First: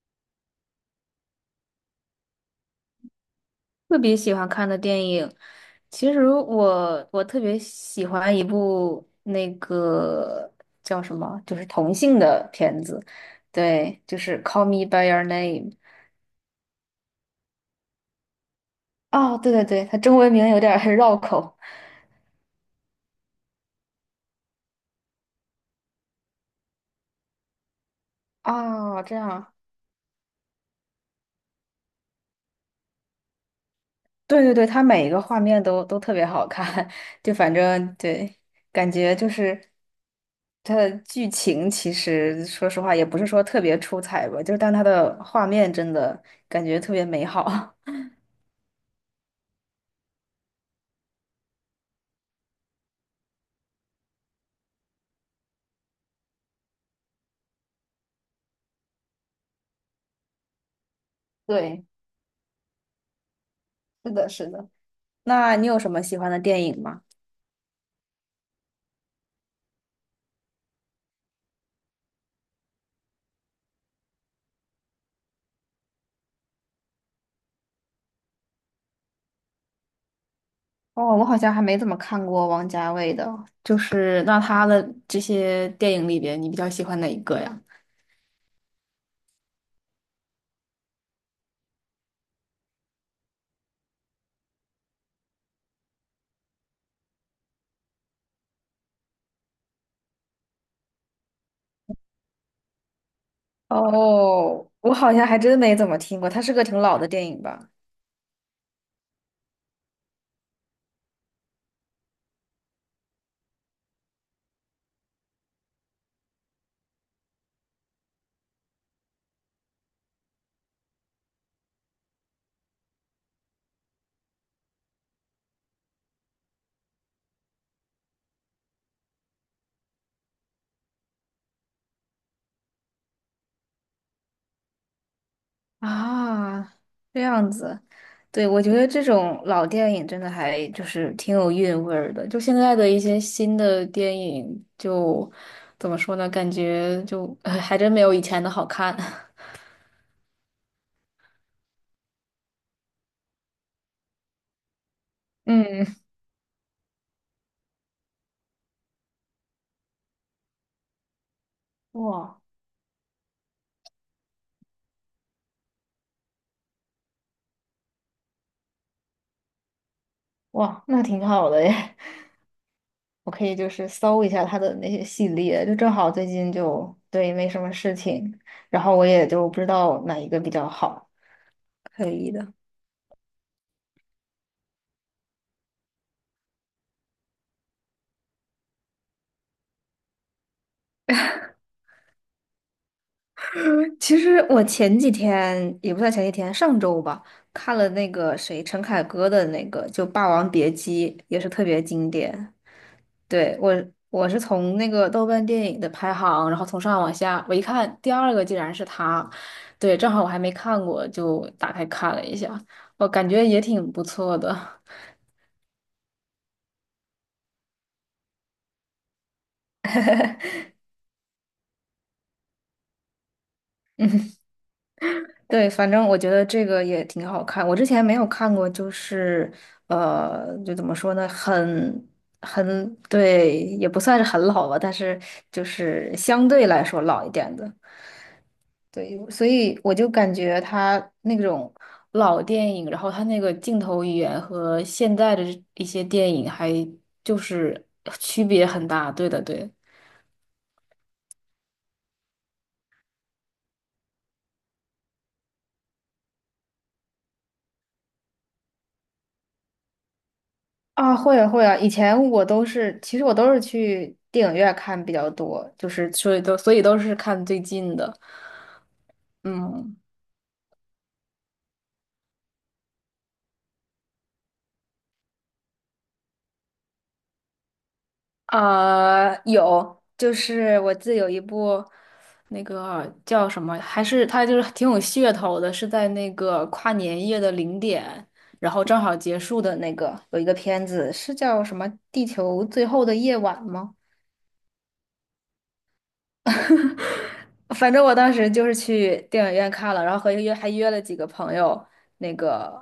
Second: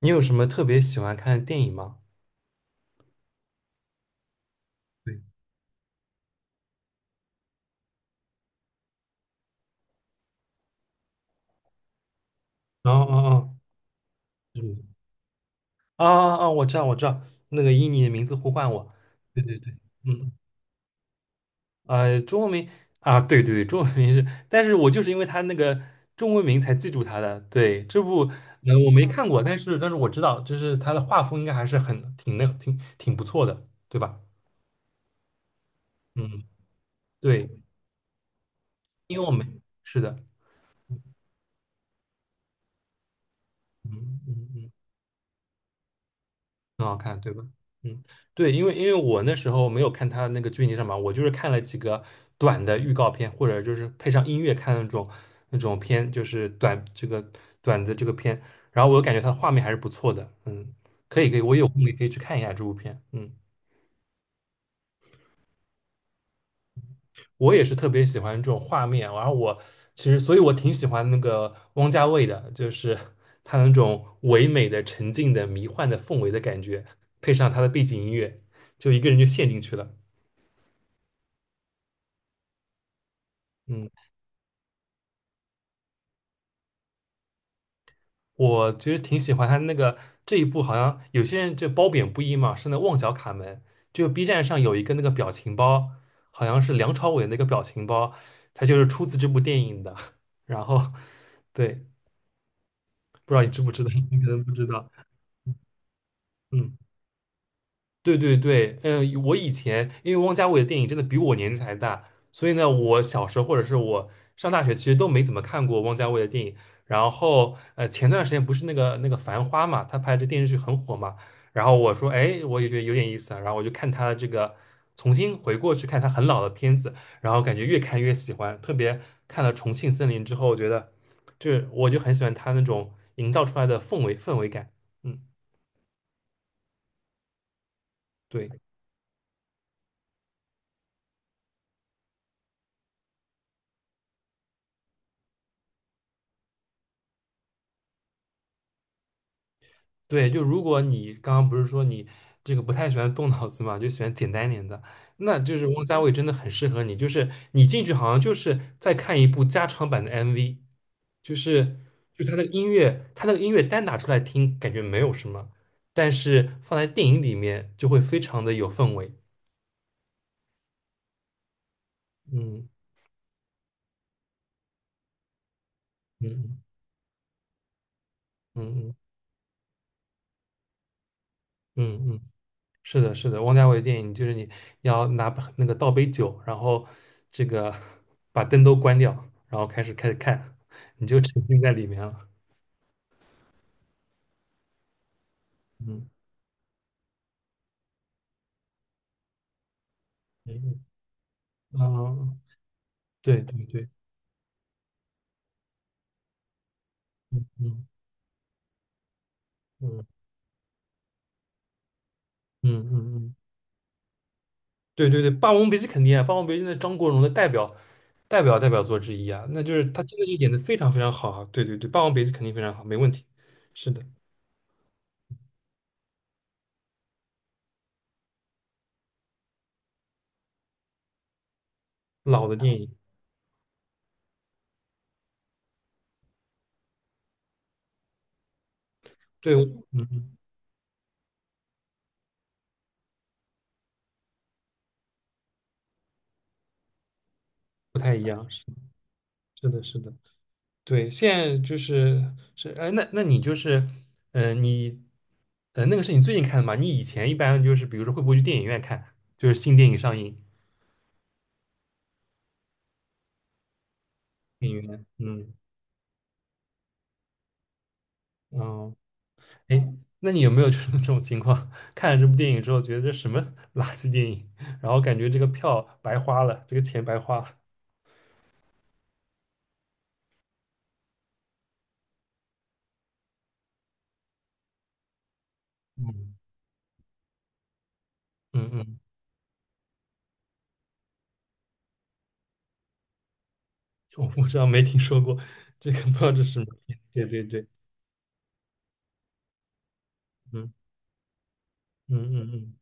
你有什么特别喜欢看的电影吗？特别喜欢看的电对，影，其实我特别喜欢一部那个叫什么，就是同性的片哦子，哦哦，对，就是嗯，《Call Me by Your Name》。啊啊啊！我知道，我知道，那个以你的名字呼唤我，哦，对对对对对，对，它中文嗯，名有点儿 绕口。中文名啊，对对对，中文名是，但是我就是因为他那个中文名才记住他的。对，这部我哦，没这看过，样，但是我知道，就是他的画风应该还是很挺那挺挺不错的，对吧？对对对，它每一个画面都特别嗯，好看，就对，反正对，感觉因为就我们是是的，它的剧情其实说实话也不是说特别出嗯彩吧，嗯就是嗯。但它的画面真的感觉很特好别看，美对吧？好。嗯，对，因为我那时候没有看他那个剧情上嘛，我就是看了几个短的预告片，或者就是配上音乐看那种片，就是短的这个片，然后我感觉它画面还是不错的，嗯，可以可以，我有空对，也可以去看一下这部片，嗯，是的，是的。那你有什么喜欢的电影吗？我也是特别喜欢这种画面，然后我其实所以我挺喜欢那个汪家卫的，就是 他那种唯美的沉静的迷幻的氛围的感觉，配上他的背景音乐，就一个人就陷进去了。哦，我好像还没怎么看过王家卫的，就嗯。是那他的这些电影里边，你比较喜欢哪一个呀？我其实挺喜欢他那个这一部，好像有些人就褒贬不一嘛，是那旺角卡门，就 B 站上有一个那个表情包，好像是梁朝伟那个表情包，它就是出自这部电影的。然后，对，不知道你知不知道，你可能不知哦，道，我好像还真没怎么听过，他是个嗯。挺老的电影吧？对对对，嗯，我以前因为汪家卫的电影真的比我年纪还大，所以呢，我小时候或者是我上大学其实都没怎么看过汪家卫的电影。然后，前段时间不是那个《繁花》嘛，他拍这电视剧很火嘛。然后我说，哎，我也觉得有点意思啊。然后我就看他的这个，重新回过去看他很老的片子，然后感觉越看越喜欢。特别看了《重庆森林》之后，我觉得这我就很喜欢他那种营造出来的氛围感。嗯，啊，这样子，对，对。我觉得这种老电影真的还就是挺有韵味儿的。就现在的一些新的电影就，怎么说呢？感觉就 哎还真没有以前的好看。对，就如果你刚刚不是说你这个不太喜欢动脑子嘛，就喜欢简单一点的，那就是汪嗯，家卫真的很适合你。就是你进去好像就是在看一部加长版的 MV，就是就是他哇，的音乐，他那个音乐单拿出来听感觉没有什么，但是放在电影里面就会非常的有氛围。哇，那挺好的耶！我可以就是搜一下他的那些系列，就正好最近嗯就对没什么事情，嗯然嗯后我也就不知道哪一个比较好。嗯可嗯嗯嗯。以的。是的，是的，王家卫电影就是你要拿那个倒杯酒，然后这个把灯都关掉，然后开始看，你就沉浸在里面了。其实我前几天也不嗯算前几天，上周吧，看了那个谁陈凯歌的那个就《霸王别嗯姬》，也是特别经啊，典。对对，对我对，我是从那个豆瓣电影的排行，然后从上往下，我一嗯看第二个竟然是他，对，正嗯好我还没看过，就打开看了一下，嗯我嗯感嗯，觉也挺不错的。对对对，《霸王别姬》肯定啊，《霸王别姬》那张国荣的代表作之一啊，那就是他真的就演的非常非常好啊。对对对，《霸王别姬》肯定非常好，没问题。是的，对，反正我觉得这个也挺好看，我之前没有看过，就是就怎么说呢，老的电影，对，也不算是很老吧，但是就是相对来说老一点的。对，所对，以我嗯，就感嗯觉他那种老电影，然后他那个镜头语言和现在的一些电影还就是不太一区样，是别很大。对的，是对。的，是的。对，现在就是是哎，那那你就是，你，那个是你最近看的吗？你以前一般就是，比如说会不会去电影院看，就是新电影上映，啊，会啊会啊，以前我都是，其实我都是去电影电院影看院，比较嗯多，就是所以都是看最近的。哦，哎，嗯，那你有没有 就是这种情况，看了这部电影之后，觉得这什么 垃圾电影，然后感觉这个票白花了，这个钱白花了有，就是我记得有一部那个叫什么，还是它就是挺有噱头的，是在那个跨年夜的零点，嗯然嗯后嗯，正好结束的那个有一个片子，是叫什么《地球最后的夜晚》吗？我不知道没听说过，这个不知道这是什么片对对对，反正我当时就是去电影院看了，然后和约还嗯约了几个朋友，嗯那嗯嗯，个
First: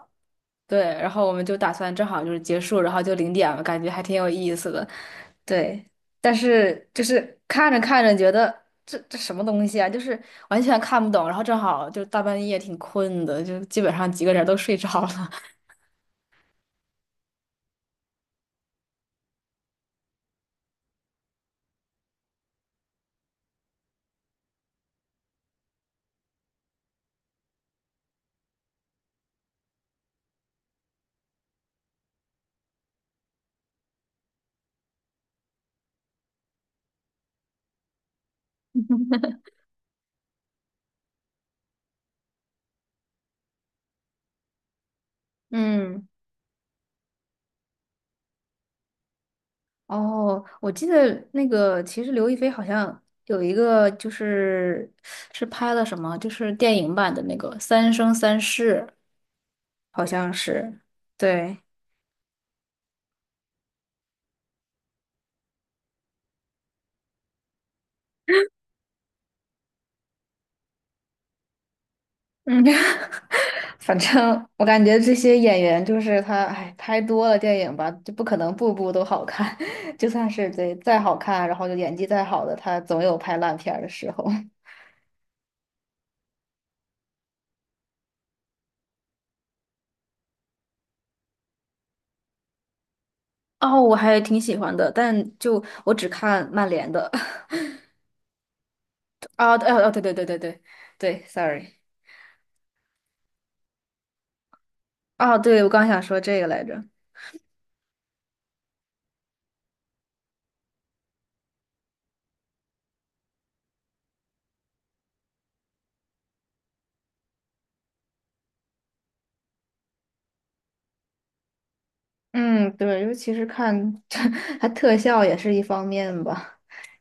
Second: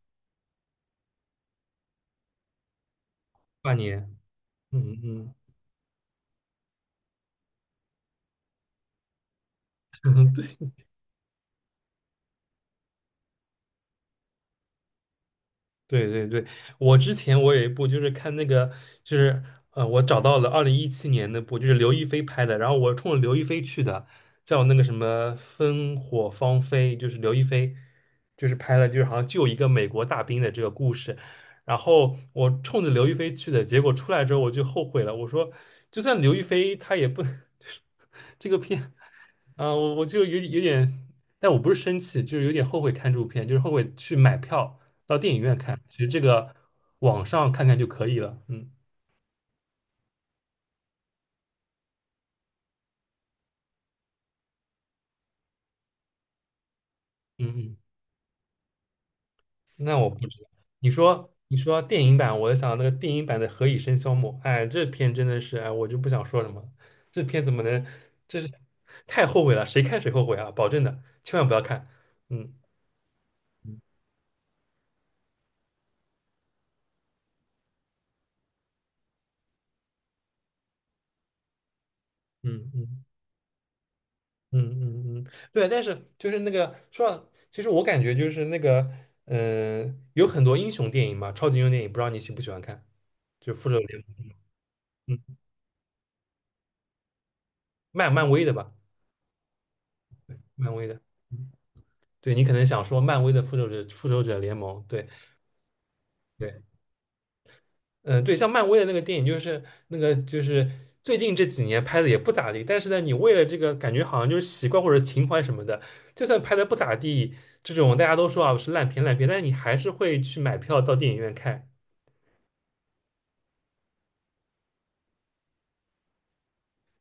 对，然后我们就打算正好就是结束，然后就零点了，跨感觉还年，挺有意思的。嗯嗯，对，但是就是看着看着觉得这什么东西啊，就是 完全看不懂，然后正好就大半夜挺困的，就基本上几个人都睡着了。对对对，我之前我有一部就是看那个，就是我找到了2017年那部，就是刘亦菲拍的，然后我冲着刘亦菲去的，叫那个什么《烽火芳菲》，就是刘亦菲，就是拍了就是好像救一个美国大兵的这个故事，然后我冲着刘亦菲去的，结果出来之后我就后悔了，我说就算刘亦菲她也不 这个片啊，我我就有点，但我不是生气，就是有点后悔看这部片，就是后悔去买票。到电影 院看，其实嗯，这个网上看看就可以了。嗯哦，我记得那个，其实刘亦菲好像有一个，就是是拍了什么？就是电影版的那个嗯嗯，《三生三世》。那好我不像知道。是，你对。说电影版，我就想到那个电影版的《何以笙箫默》，哎，这片真的是，哎，我就不想说什么了这片怎么能，这是太后悔了，谁看谁后悔啊！保证的，千万不要看。嗯嗯，反正我感觉这些演员就是他，哎，拍多了电影吧，就不可能部部都好看。就算是对再好看，然后就演技再好的，嗯他总嗯有拍烂片儿的时候。嗯嗯嗯，对。但是就是那个说到其实我感觉就是那个，嗯、有很多英雄电影嘛，超级英雄电影，不知道你喜不喜欢看，就复仇者哦，我联还盟，挺喜欢的，嗯，但就我只看曼联的。漫威的吧。啊，对，哦，对对对对对漫威的，对 s o r 嗯 r y 对你可能想说漫威的复仇者联盟，对啊，对，我刚想说这个对，来着。嗯对，像漫威的那个电影，就是最近这几年拍的也不咋地，但是呢，你为了这个感觉好像就是习惯或者情怀什么的，就算拍的不咋地，这种大家都说啊是烂片，但是你还是会去买票到电影院看，嗯，对，尤其是看 它特效也是一方面吧，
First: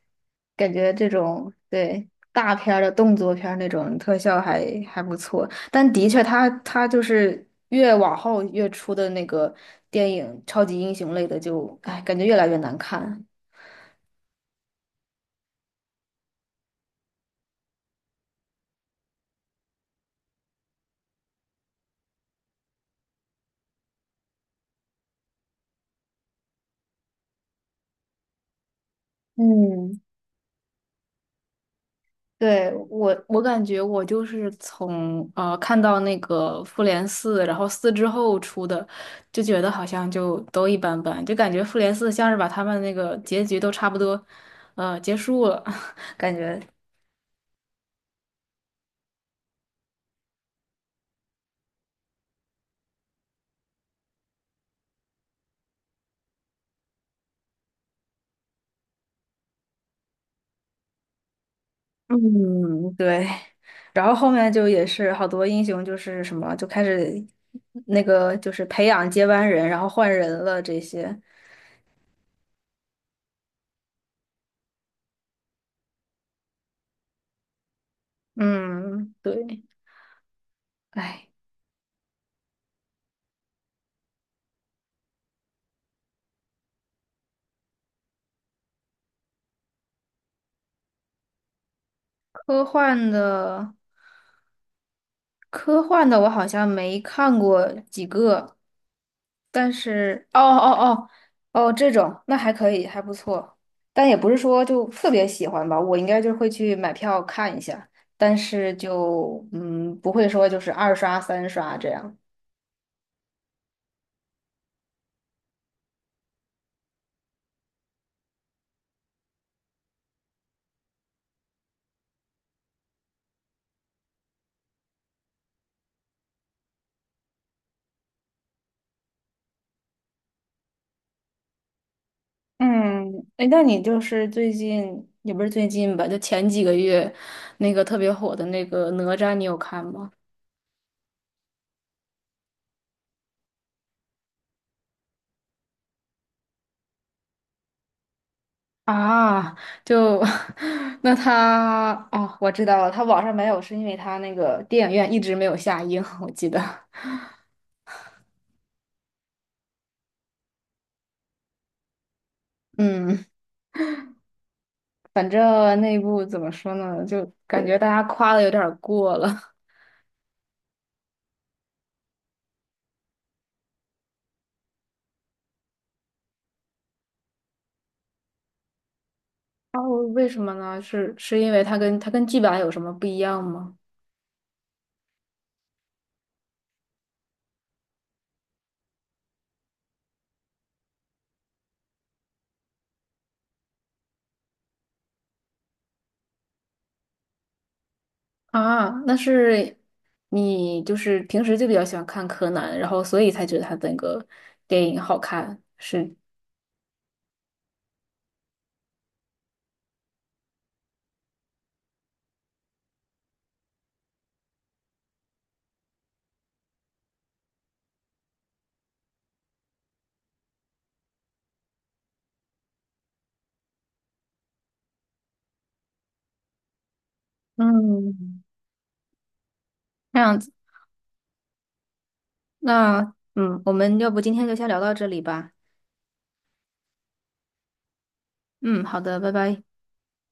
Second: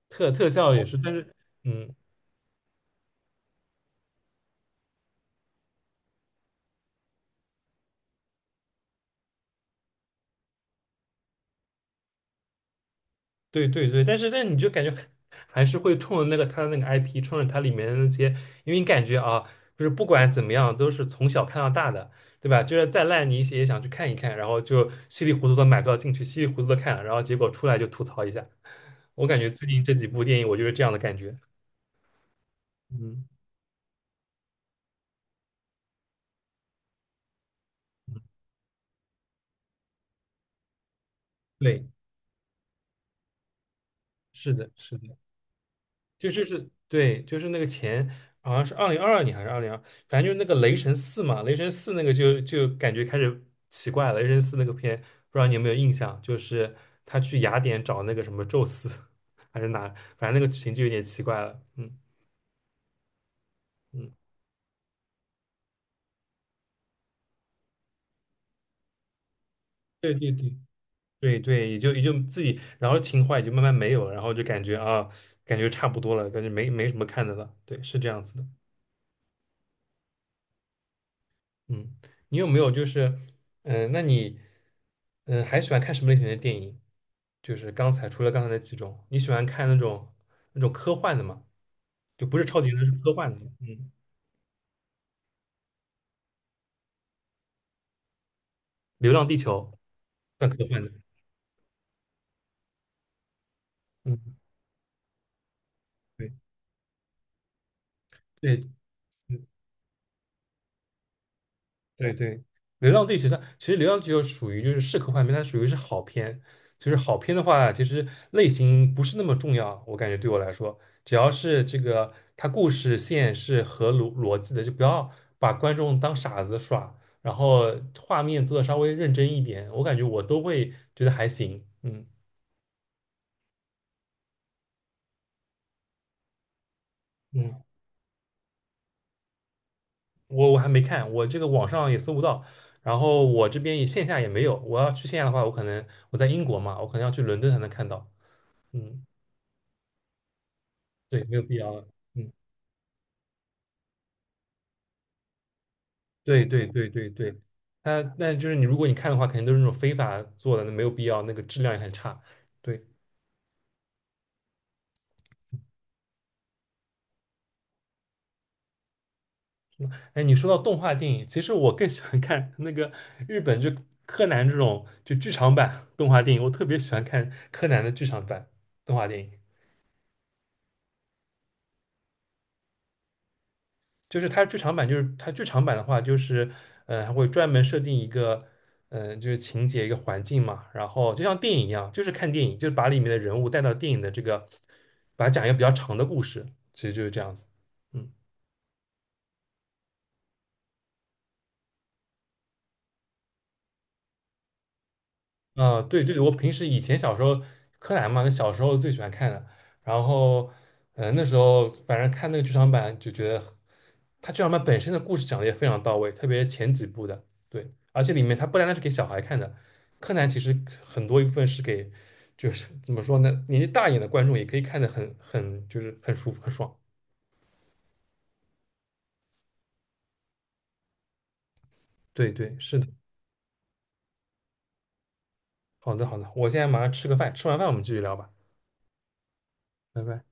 特感效也觉是，这但是种嗯。对大片儿的动作片儿那种特效还不错，但的确它就是越往后越出的那个电影超级英雄类的就，哎感觉越来越难看。对对对，但是但你就感觉还是会冲着那个它的那个 IP，冲着它里面的那些，因为你感觉啊，就是不管怎么样，都是从小看到大的，对吧？就是再烂你一些也想去看一看，然后就稀里糊涂的买票进去，稀里糊涂的看了，然后结果出来就吐槽一下。我感觉最近这嗯，几部电影，我就是这样的感觉。对，我，嗯，我感觉我就是从看到那个复联四，然后四之后出的，就觉得好像就都一般般，就感觉复对，联四像是把他们那个结局都差不多，是的，是的。结束了，感就觉，是，对，就是那个前好像是2022年还是二零二，反正就是那个雷神四嘛，雷神四那个就感觉开始奇怪了。雷神四那个片，不知道你有没有印象？就是他去雅典找那个什么宙斯，还是哪，反正那个剧情就有点奇怪了。嗯嗯，对。然嗯，后后面就也是好多英雄就是什么就开始那个就是培养接班人，然后换对人对对了这些，对对，也就自己，然后情怀也就慢慢没有了，然后就感觉啊，感觉差不多了，感觉没什么看的了。对，是这样子的。嗯，对，哎，嗯，你有没有就是，嗯、那你，嗯、还喜欢看什么类型的电影？就是刚才除了刚才那几种，你喜欢看那种科幻的吗？就不是超科级英雄，是幻科幻的。的。嗯，科幻的我好像没看过几个，《流浪地球》但是哦算科哦幻的。哦哦，这种那还可以，还不错，但也嗯，不是说就特别喜欢吧，我应该对就会去买票看一下，但对，是嗯。就不会说就是二刷三刷这对样。对，《流浪地球》它其实《流浪地球》属于就是适合画片，它属于是好片。就是好片的话，其实类型不是那么重要，我感觉对我来说，只要是这个它故事线是合逻辑的，就不要把观众当傻子耍，然后画面做的稍微认真一点，我感觉我都会觉得还行。嗯嗯，哎，那你就是最近也不是最近吧，就前几个月嗯，那个特别火的那个哪吒，你有看吗？我还没看，我这个网上也搜不到，然后我这边也线下也没有。我要去线下的话，我可能我在英国嘛，我可能要去伦敦才能看到。嗯。啊，就 那对，没有必要了他嗯，哦，我知道了，他网上没有，是因为他那个电影院一直没有下映，我对记得。对对对对，它那就是你，如果你看的话，肯定都是那种非法做的，那没有必要，那个质量也很差。对，嗯，反正那部怎么说呢，就感觉大家夸的有点儿过了。哎，你说到动画电影，其实我更喜欢看那个日本就柯南这种就剧场版动画电影，我特别喜欢看柯南的剧场版动画电影。哦，为什么呢？是因为他跟剧版有什么不一样吗？就是它剧场版，就是它剧场版的话，就是嗯，还会专门设定一个嗯，就是情节一个环境嘛，然后就像电影一样，就是看电影，就是把里面的人物带到电影的这个，把它讲一个比较长的故事，其实就是这样子。嗯，啊，那是你就是平时就比较喜欢看柯南，然后所以才觉得他那个电影好看，啊，对是。对，我平时以前小时候柯南嘛，小时候最喜欢看的，然后嗯，那时候反正看那个剧场版就觉得。他剧场版本身的故事讲的也非常到位，特别是前几部的，对，而且里面它不单单是给小孩看的，柯南其实很多一部分是给，就是怎么说呢，年纪大一点的观众也可以看得很就是很舒服很爽。嗯，这样子。对对，是的，那我们要不今天就先聊到这里吧。好的好的，我现在马上吃个饭，吃完饭我们继续聊吧，嗯，好的，拜拜。拜拜。